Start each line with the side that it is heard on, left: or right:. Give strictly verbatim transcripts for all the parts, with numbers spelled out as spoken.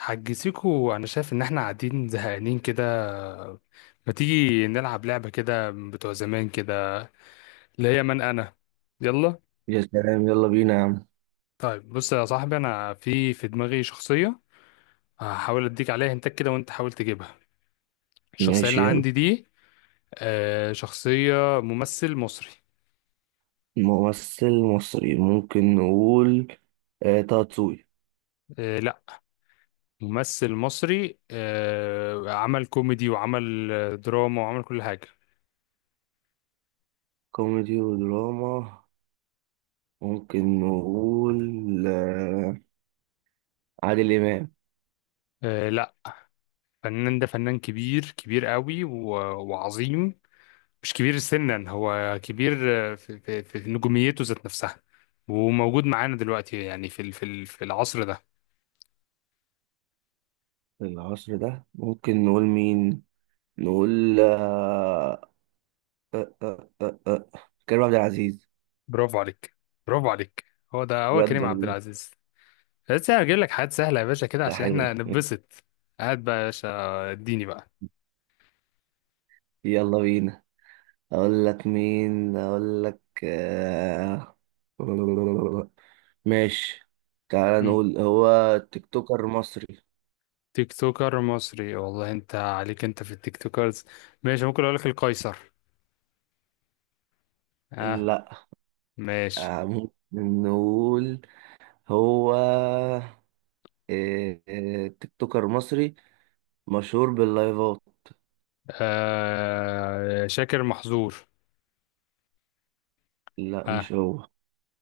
left: حجزيكو انا شايف ان احنا قاعدين زهقانين كده. ما تيجي نلعب لعبة كده بتوع زمان كده؟ اللي هي من انا. يلا.
right: يا سلام، يلا بينا يا عم.
left: طيب بص يا صاحبي، انا في في دماغي شخصية، هحاول اديك عليها هنتك كده وانت حاول تجيبها الشخصية اللي
right: ماشي، يلا.
left: عندي دي. آه، شخصية ممثل مصري.
right: ممثل مصري، ممكن نقول آه طه دسوقي.
left: آه، لا، ممثل مصري، آه، عمل كوميدي وعمل آه، دراما وعمل كل حاجة.
right: كوميدي ودراما، ممكن نقول آه عادل إمام.
left: آه، لا، فنان، ده فنان كبير كبير قوي و- وعظيم. مش كبير سنا، هو كبير في, في, في نجوميته ذات نفسها. وموجود معانا دلوقتي يعني في ال- في ال- في العصر ده.
right: في العصر ده ممكن نقول مين؟ نقول آه آه آه كريم عبد العزيز.
left: برافو عليك، برافو عليك، هو ده، هو
right: بجد
left: كريم عبد
right: والله.
left: العزيز. بس انا هجيب لك حاجات سهله يا باشا كده
right: ده
left: عشان
right: حلو،
left: احنا
right: ده ماشي.
left: نتبسط. هات بقى يا باشا، اديني بقى.
right: يلا بينا. أقول لك مين، أقول لك آه ماشي. تعال
left: مم.
right: نقول هو تيك توكر مصري.
left: تيك توكر مصري؟ والله انت عليك، انت في التيك توكرز. ماشي، ممكن اقول لك القيصر. اه،
right: لا.
left: ماشي.
right: آه، ممكن نقول هو إيه، إيه، تيك توكر مصري مشهور باللايفات.
left: آه، شاكر محظور.
right: لا،
left: اه،
right: مش هو.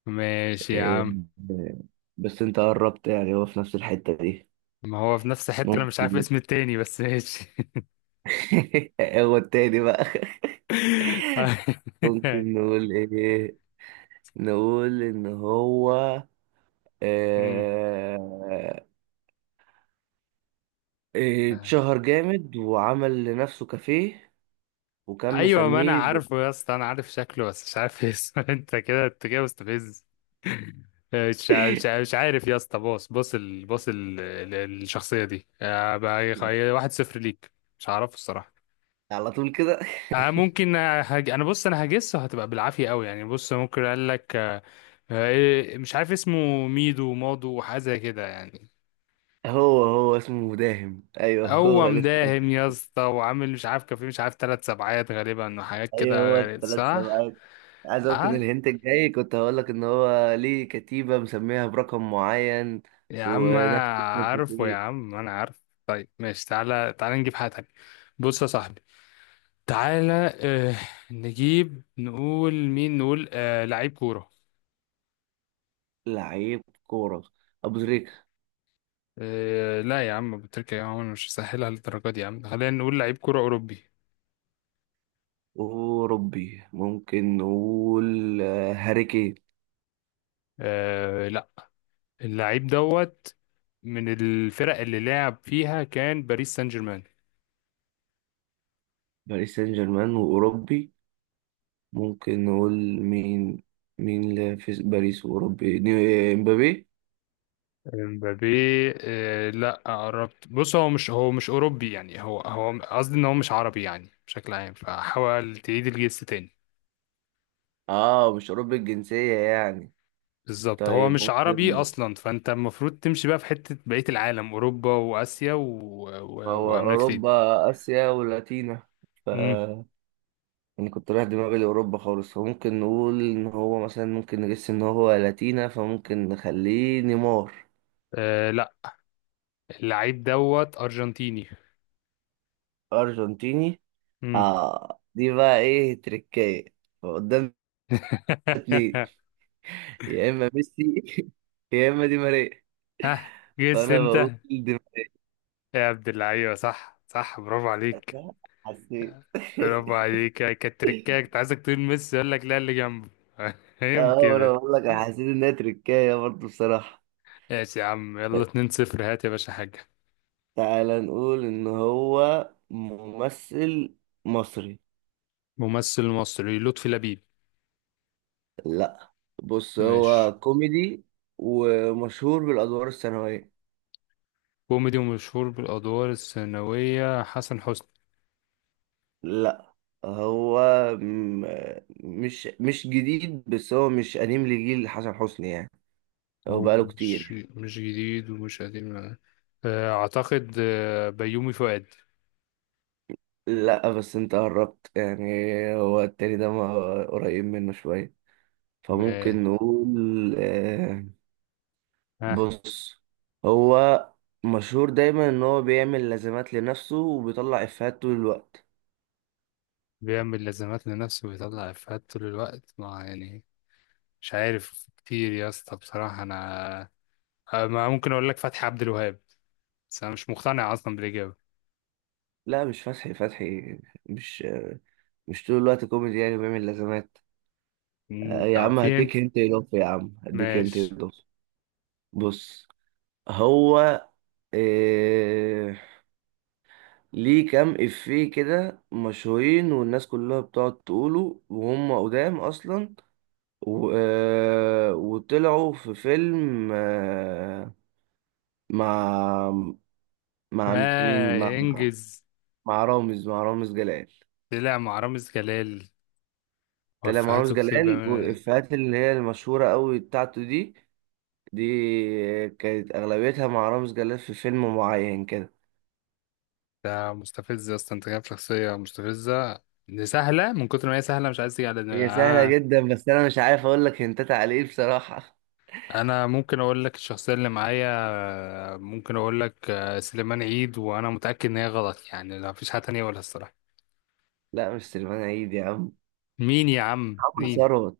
left: ماشي يا
right: إيه،
left: عم.
right: إيه، بس انت قربت، يعني هو في نفس الحتة دي.
left: ما هو في نفس الحتة، انا مش عارف
right: ممكن.
left: اسم التاني بس ماشي.
right: هو التاني بقى. ممكن نقول ايه، نقول ان هو
left: أمم.
right: آه، إيه، اتشهر جامد وعمل لنفسه كافيه وكان
left: ايوه ما انا
right: مسميه ب...
left: عارفه يا اسطى، انا عارف شكله بس مش عارف اسمه. انت كده انت كده مستفز. مش ع- مش ع- مش عارف يا اسطى. بص بص ال... بص ال... ال- الشخصية دي، آه، بقى خي- واحد صفر ليك. مش هعرفه الصراحة.
right: على طول كده.
left: آه، ممكن، آه، هج... انا بص انا هجسه هتبقى بالعافية قوي يعني. بص ممكن اقول لك آه، آه، إيه- مش عارف اسمه، ميدو مادو وحاجة زي كده يعني.
right: هو هو اسمه مداهم، ايوه. هو
left: هو
right: لسه
left: مداهم
right: قصدك.
left: يا اسطى، وعامل مش عارف كان في، مش عارف، ثلاث سبعات غالبا وحاجات
right: ايوه هو
left: كده غريب
right: الثلاث
left: صح؟
right: سمعات. عايز اقول لك ان
left: اه
right: الهنت الجاي كنت هقول لك ان هو ليه كتيبة مسميها برقم معين
left: يا عم
right: ونفس
left: انا
right: اسم
left: عارفه، يا
right: الكتيبة.
left: عم انا عارف. طيب ماشي، تعالى تعالى نجيب حاجة تانية. بص يا صاحبي، تعالى. آه، نجيب نقول مين؟ نقول آه، لعيب كورة.
right: لعيب كورة. ابو تريكة.
left: آه لا، يا عم أبو تريكة، يا عم أنا مش هسهلها للدرجة دي يا عم. خلينا نقول لعيب كورة أوروبي.
right: اوروبي، ممكن نقول آه، هاري كين.
left: آه لا، اللعيب دوت من الفرق اللي لعب فيها كان باريس سان جيرمان.
right: باريس سان جيرمان واوروبي، ممكن نقول مين؟ مين اللي في باريس واوروبي؟ ني- امبابي.
left: امبابي؟ آه، لا، قربت. بص هو مش هو مش اوروبي يعني، هو هو قصدي ان هو مش عربي يعني بشكل عام، فحاول تعيد الجس تاني.
right: اه، مش اوروبي الجنسية يعني.
left: بالظبط، هو
right: طيب،
left: مش عربي
right: ممكن.
left: اصلا، فانت المفروض تمشي بقى في حتة بقية العالم، اوروبا واسيا و...
right: ما
left: و...
right: هو
left: وامريكتين.
right: أوروبا، آسيا ولاتينا. ف
left: امم.
right: يعني كنت رايح دماغي لأوروبا خالص، فممكن نقول إن هو مثلا، ممكن نجس إن هو لاتينا، فممكن نخليه نيمار.
left: آه لا، اللعيب دوت ارجنتيني.
right: أرجنتيني.
left: امم.
right: آه دي بقى إيه؟ تركاية. فقدامنا اتنين. يا إما ميسي، يا إما دي ماريا.
left: ها، جس
right: فأنا بقول
left: انت.
right: دي
left: يا عبد اللعيبة، صح صح، برافو عليك،
right: ماريا، حسيت.
left: برافو عليك. يعني كانت تركاية، كنت عايزك تقول ميسي يقول لك لا اللي جنبه. فاهم
right: اه، انا
left: كده؟
right: بقول لك أنا حسيت انها تركايه برضه بصراحه.
left: ماشي يا عم، يلا اتنين صفر. هات يا باشا حاجة.
right: تعالى نقول ان هو ممثل مصري.
left: ممثل مصري، لطفي لبيب؟
right: لا، بص
left: ماشي،
right: هو كوميدي ومشهور بالادوار الثانويه.
left: كوميدي ومشهور بالأدوار الثانوية، حسن حسني.
right: لا، هو م- مش مش جديد، بس هو مش قديم لجيل حسن حسني يعني، هو
left: هو
right: بقاله كتير
left: مش
right: يعني.
left: مش جديد ومش قديم، آه، أعتقد آه، بيومي فؤاد.
right: لا بس انت قربت يعني، هو التاني ده ما- قريب منه شويه،
left: ماشي،
right: فممكن نقول آه،
left: ها.
right: بص، هو مشهور دايما ان هو بيعمل لازمات لنفسه وبيطلع افيهات طول الوقت.
left: بيعمل لازمات لنفسه ويطلع إفيهات طول الوقت، ما يعني مش عارف كتير يا اسطى بصراحة أنا. آه، ما ممكن اقول لك فتحي عبد الوهاب، بس انا مش مقتنع اصلا بالاجابه.
right: لا، مش فتحي. فتحي مش مش طول الوقت كوميدي يعني، بيعمل لازمات. آه،
left: مم،
right: يا
left: طب
right: عم
left: في انت.
right: هديك انت اضافه، يا عم هديك انت
left: ماشي.
right: اضافه. بص هو إيه ليه كام افيه كده مشهورين والناس كلها بتقعد تقوله وهم قدام اصلا، و... آه، وطلعوا في فيلم آه، مع مع مين؟ مع
left: اه، انجز.
right: مع رامز مع رامز جلال.
left: طلع مع رامز جلال
right: طلع مع رامز
left: وفهاته كتير
right: جلال،
left: بيعمل.
right: والإفيهات اللي هي المشهورة قوي بتاعته دي، دي كانت أغلبيتها مع رامز جلال في فيلم معين كده.
left: ده مستفز اصلا، انت جايب شخصيه مستفزه، دي سهله من كتر ما هي سهله مش عايز تيجي على دماغي
right: هي سهلة
left: آه.
right: جدا، بس أنا مش عارف أقول لك هنتات على إيه بصراحة.
left: انا ممكن اقول لك الشخصيه اللي معايا. آه، ممكن اقول لك آه، سليمان عيد، وانا متاكد ان هي غلط يعني، لا مفيش حاجه تانية اقولها الصراحه.
right: لا مش سليمان عيد يا عم.
left: مين يا عم
right: محمد
left: مين؟
right: ثروت.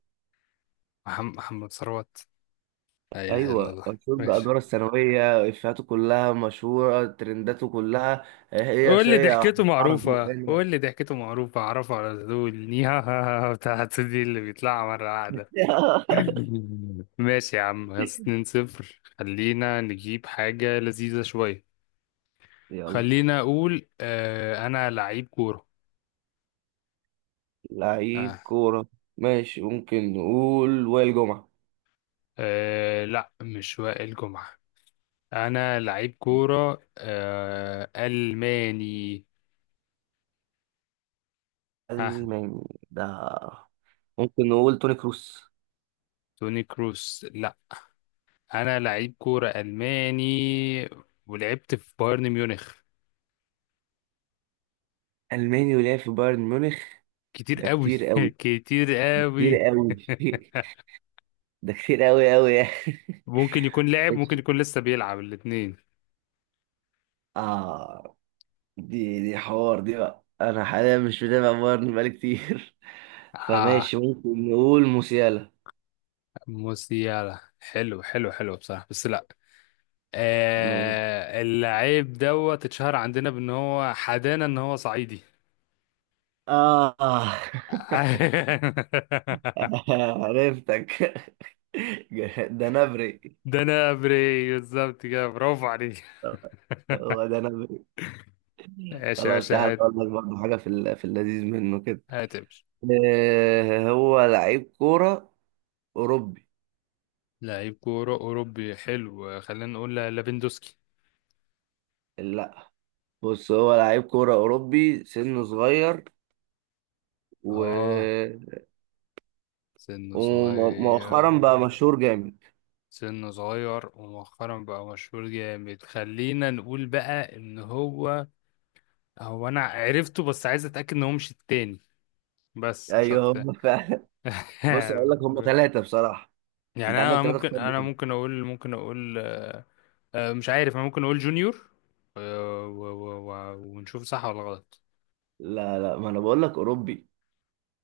left: محم- محمد ثروت. لا اله الا
right: أيوة،
left: الله.
right: مشهور
left: ماشي.
right: بأدواره الثانوية، إفيهاته كلها مشهورة، ترنداته كلها. هي
left: قول لي
right: صية
left: ضحكته
right: وحرف
left: معروفة،
right: بقنا.
left: قول لي ضحكته معروفة أعرفه على طول. نيها ها ها بتاعت دي اللي بيطلعها مرة واحدة. ماشي يا عم، بس اتنين صفر. خلينا نجيب حاجة لذيذة شوية.
right: يلا.
left: خلينا أقول آه، أنا لعيب كورة.
right: لعيب
left: آه.
right: كورة. ماشي، ممكن نقول وائل جمعة.
left: آه لا، مش وائل جمعة. أنا لعيب كورة آه، ألماني. ها.
right: ألماني؟ ده ممكن نقول توني كروس.
left: توني كروس؟ لا. أنا لعيب كورة ألماني ولعبت في بايرن ميونخ.
right: ألماني ولعب في بايرن ميونخ.
left: كتير
right: ده
left: قوي.
right: كتير قوي
left: كتير
right: كتير
left: قوي.
right: قوي. ده كتير قوي قوي يعني.
left: ممكن يكون لعب، ممكن
right: ماشي.
left: يكون لسه بيلعب، الاثنين.
right: آه دي دي حوار دي بقى، أنا حاليا مش متابع بايرن بقالي كتير.
left: اه.
right: فماشي، ممكن نقول موسيالا.
left: موسيالا؟ حلو حلو حلو بصراحة، بس لا.
right: م-
left: آه، اللعيب دوت اتشهر عندنا بان هو حدانا، ان هو صعيدي.
right: آه عرفتك. ده نبري.
left: ده انا بري بالظبط كده، برافو عليك.
right: هو ده.
left: ايش يا
right: خلاص،
left: باشا،
right: تعال
left: هات.
right: اقول لك برضه حاجه في ال- في اللذيذ منه كده.
left: هاتمش.
right: آه، هو لعيب كوره اوروبي.
left: لعيب كورة أوروبي، حلو. خلينا نقول ليفاندوسكي.
right: لا، بص هو لعيب كوره اوروبي، سنه صغير، و...
left: اه، سنه
right: ومؤخرا بقى
left: صغير.
right: مشهور جامد.
left: سنه صغير ومؤخرا بقى مشهور جامد. خلينا نقول بقى ان هو، هو انا عرفته بس عايز اتاكد ان هو مش التاني بس مش
right: ايوه
left: اكتر.
right: هم فعلا. بص اقول لك، هم ثلاثه بصراحه،
left: يعني
right: انت عندك
left: انا
right: ثلاثه
left: ممكن
right: اختار
left: انا
right: بينهم.
left: ممكن اقول ممكن اقول آه، آه، مش عارف. انا ممكن اقول جونيور، آه، و- و- و- ونشوف صح ولا غلط.
right: لا لا، ما انا بقول لك اوروبي.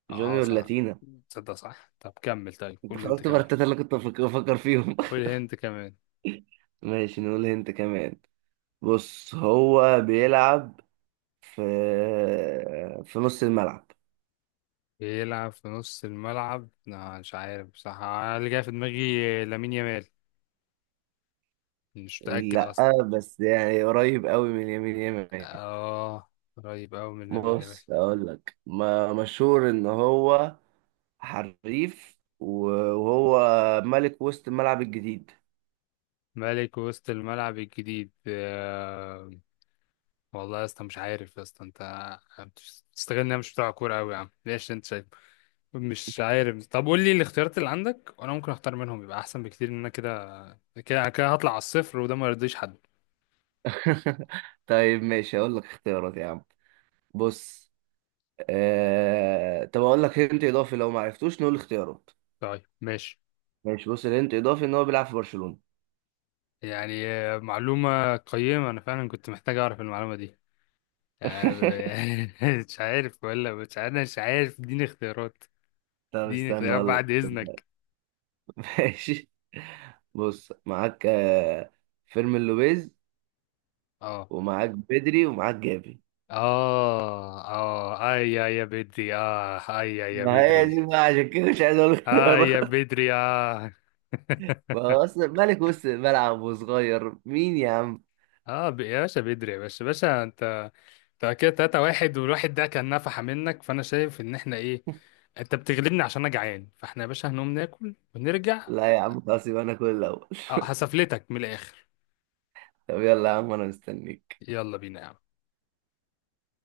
left: اه،
right: جونيور
left: صح.
right: لاتينا.
left: تصدق صح؟ طب كمل، طيب
right: انت
left: قول انت
right: خرجت بره
left: كمان.
right: الثلاثه اللي كنت بفكر بفكر فيهم.
left: قول انت كمان.
right: ماشي، نقول هنت كمان. بص هو بيلعب في في نص الملعب.
left: بيلعب في نص الملعب؟ لا مش عارف بصراحة أنا، اللي جاي في دماغي لامين يامال، مش متأكد
right: لا
left: أصلا.
right: بس يعني قريب قوي من اليمين، يمين.
left: آه، قريب أوي من لامين يامال.
right: بص اقول لك، ما مشهور ان هو حريف، وهو ملك وسط الملعب الجديد.
left: ملك وسط الملعب الجديد؟ آه، والله يا اسطى مش عارف يا اسطى، أنت تستغل إن أنا مش بتاع كورة أوي يا عم، ليش أنت شايف؟ مش عارف. طب قول لي الاختيارات اللي عندك وأنا ممكن أختار منهم، يبقى أحسن بكتير، إن أنا كده كده كده هطلع على الصفر وده ما يرضيش حد.
right: طيب ماشي، اقول لك اختيارات يا عم. بص، آه... طب اقول لك هنت اضافي، لو ما عرفتوش نقول اختيارات.
left: طيب ماشي.
right: ماشي، بص الهنت اضافي ان هو بيلعب في برشلونة.
left: يعني آه، معلومة قيمة، أنا فعلا كنت محتاج أعرف المعلومة دي، آه، مش عارف ولا مش عارف، مش عارف، اديني اختيارات.
right: طب
left: اديني
right: استنى
left: اختيارات
right: اقول
left: بعد
right: لك.
left: اذنك.
right: ماشي، بص معاك آه، فيرمين لوبيز،
left: اه،
right: ومعاك بدري، ومعاك جافي.
left: اه، اه، اي يا يا بدري، اه، اي يا يا
right: ما هي
left: بدري.
right: دي بقى عشان كده مش عايز اقول لك
left: اه يا
right: خيارات.
left: بدري اه.
right: ما هو اصلا ملك وسط الملعب وصغير، مين يا عم؟
left: اه، ب- يا باشا بدري، يا باشا، باشا انت. انت كده تلاتة واحد والواحد ده كان نفحة منك، فانا شايف ان احنا ايه، انت بتغلبني عشان انا جعان، فاحنا يا باشا هنقوم ناكل ونرجع.
right: لا يا عم، خلاص، يبقى انا كل الاول.
left: آه، هسفلتك من الاخر.
right: طب يلا يا عم، انا مستنيك.
left: يلا بينا يا عم.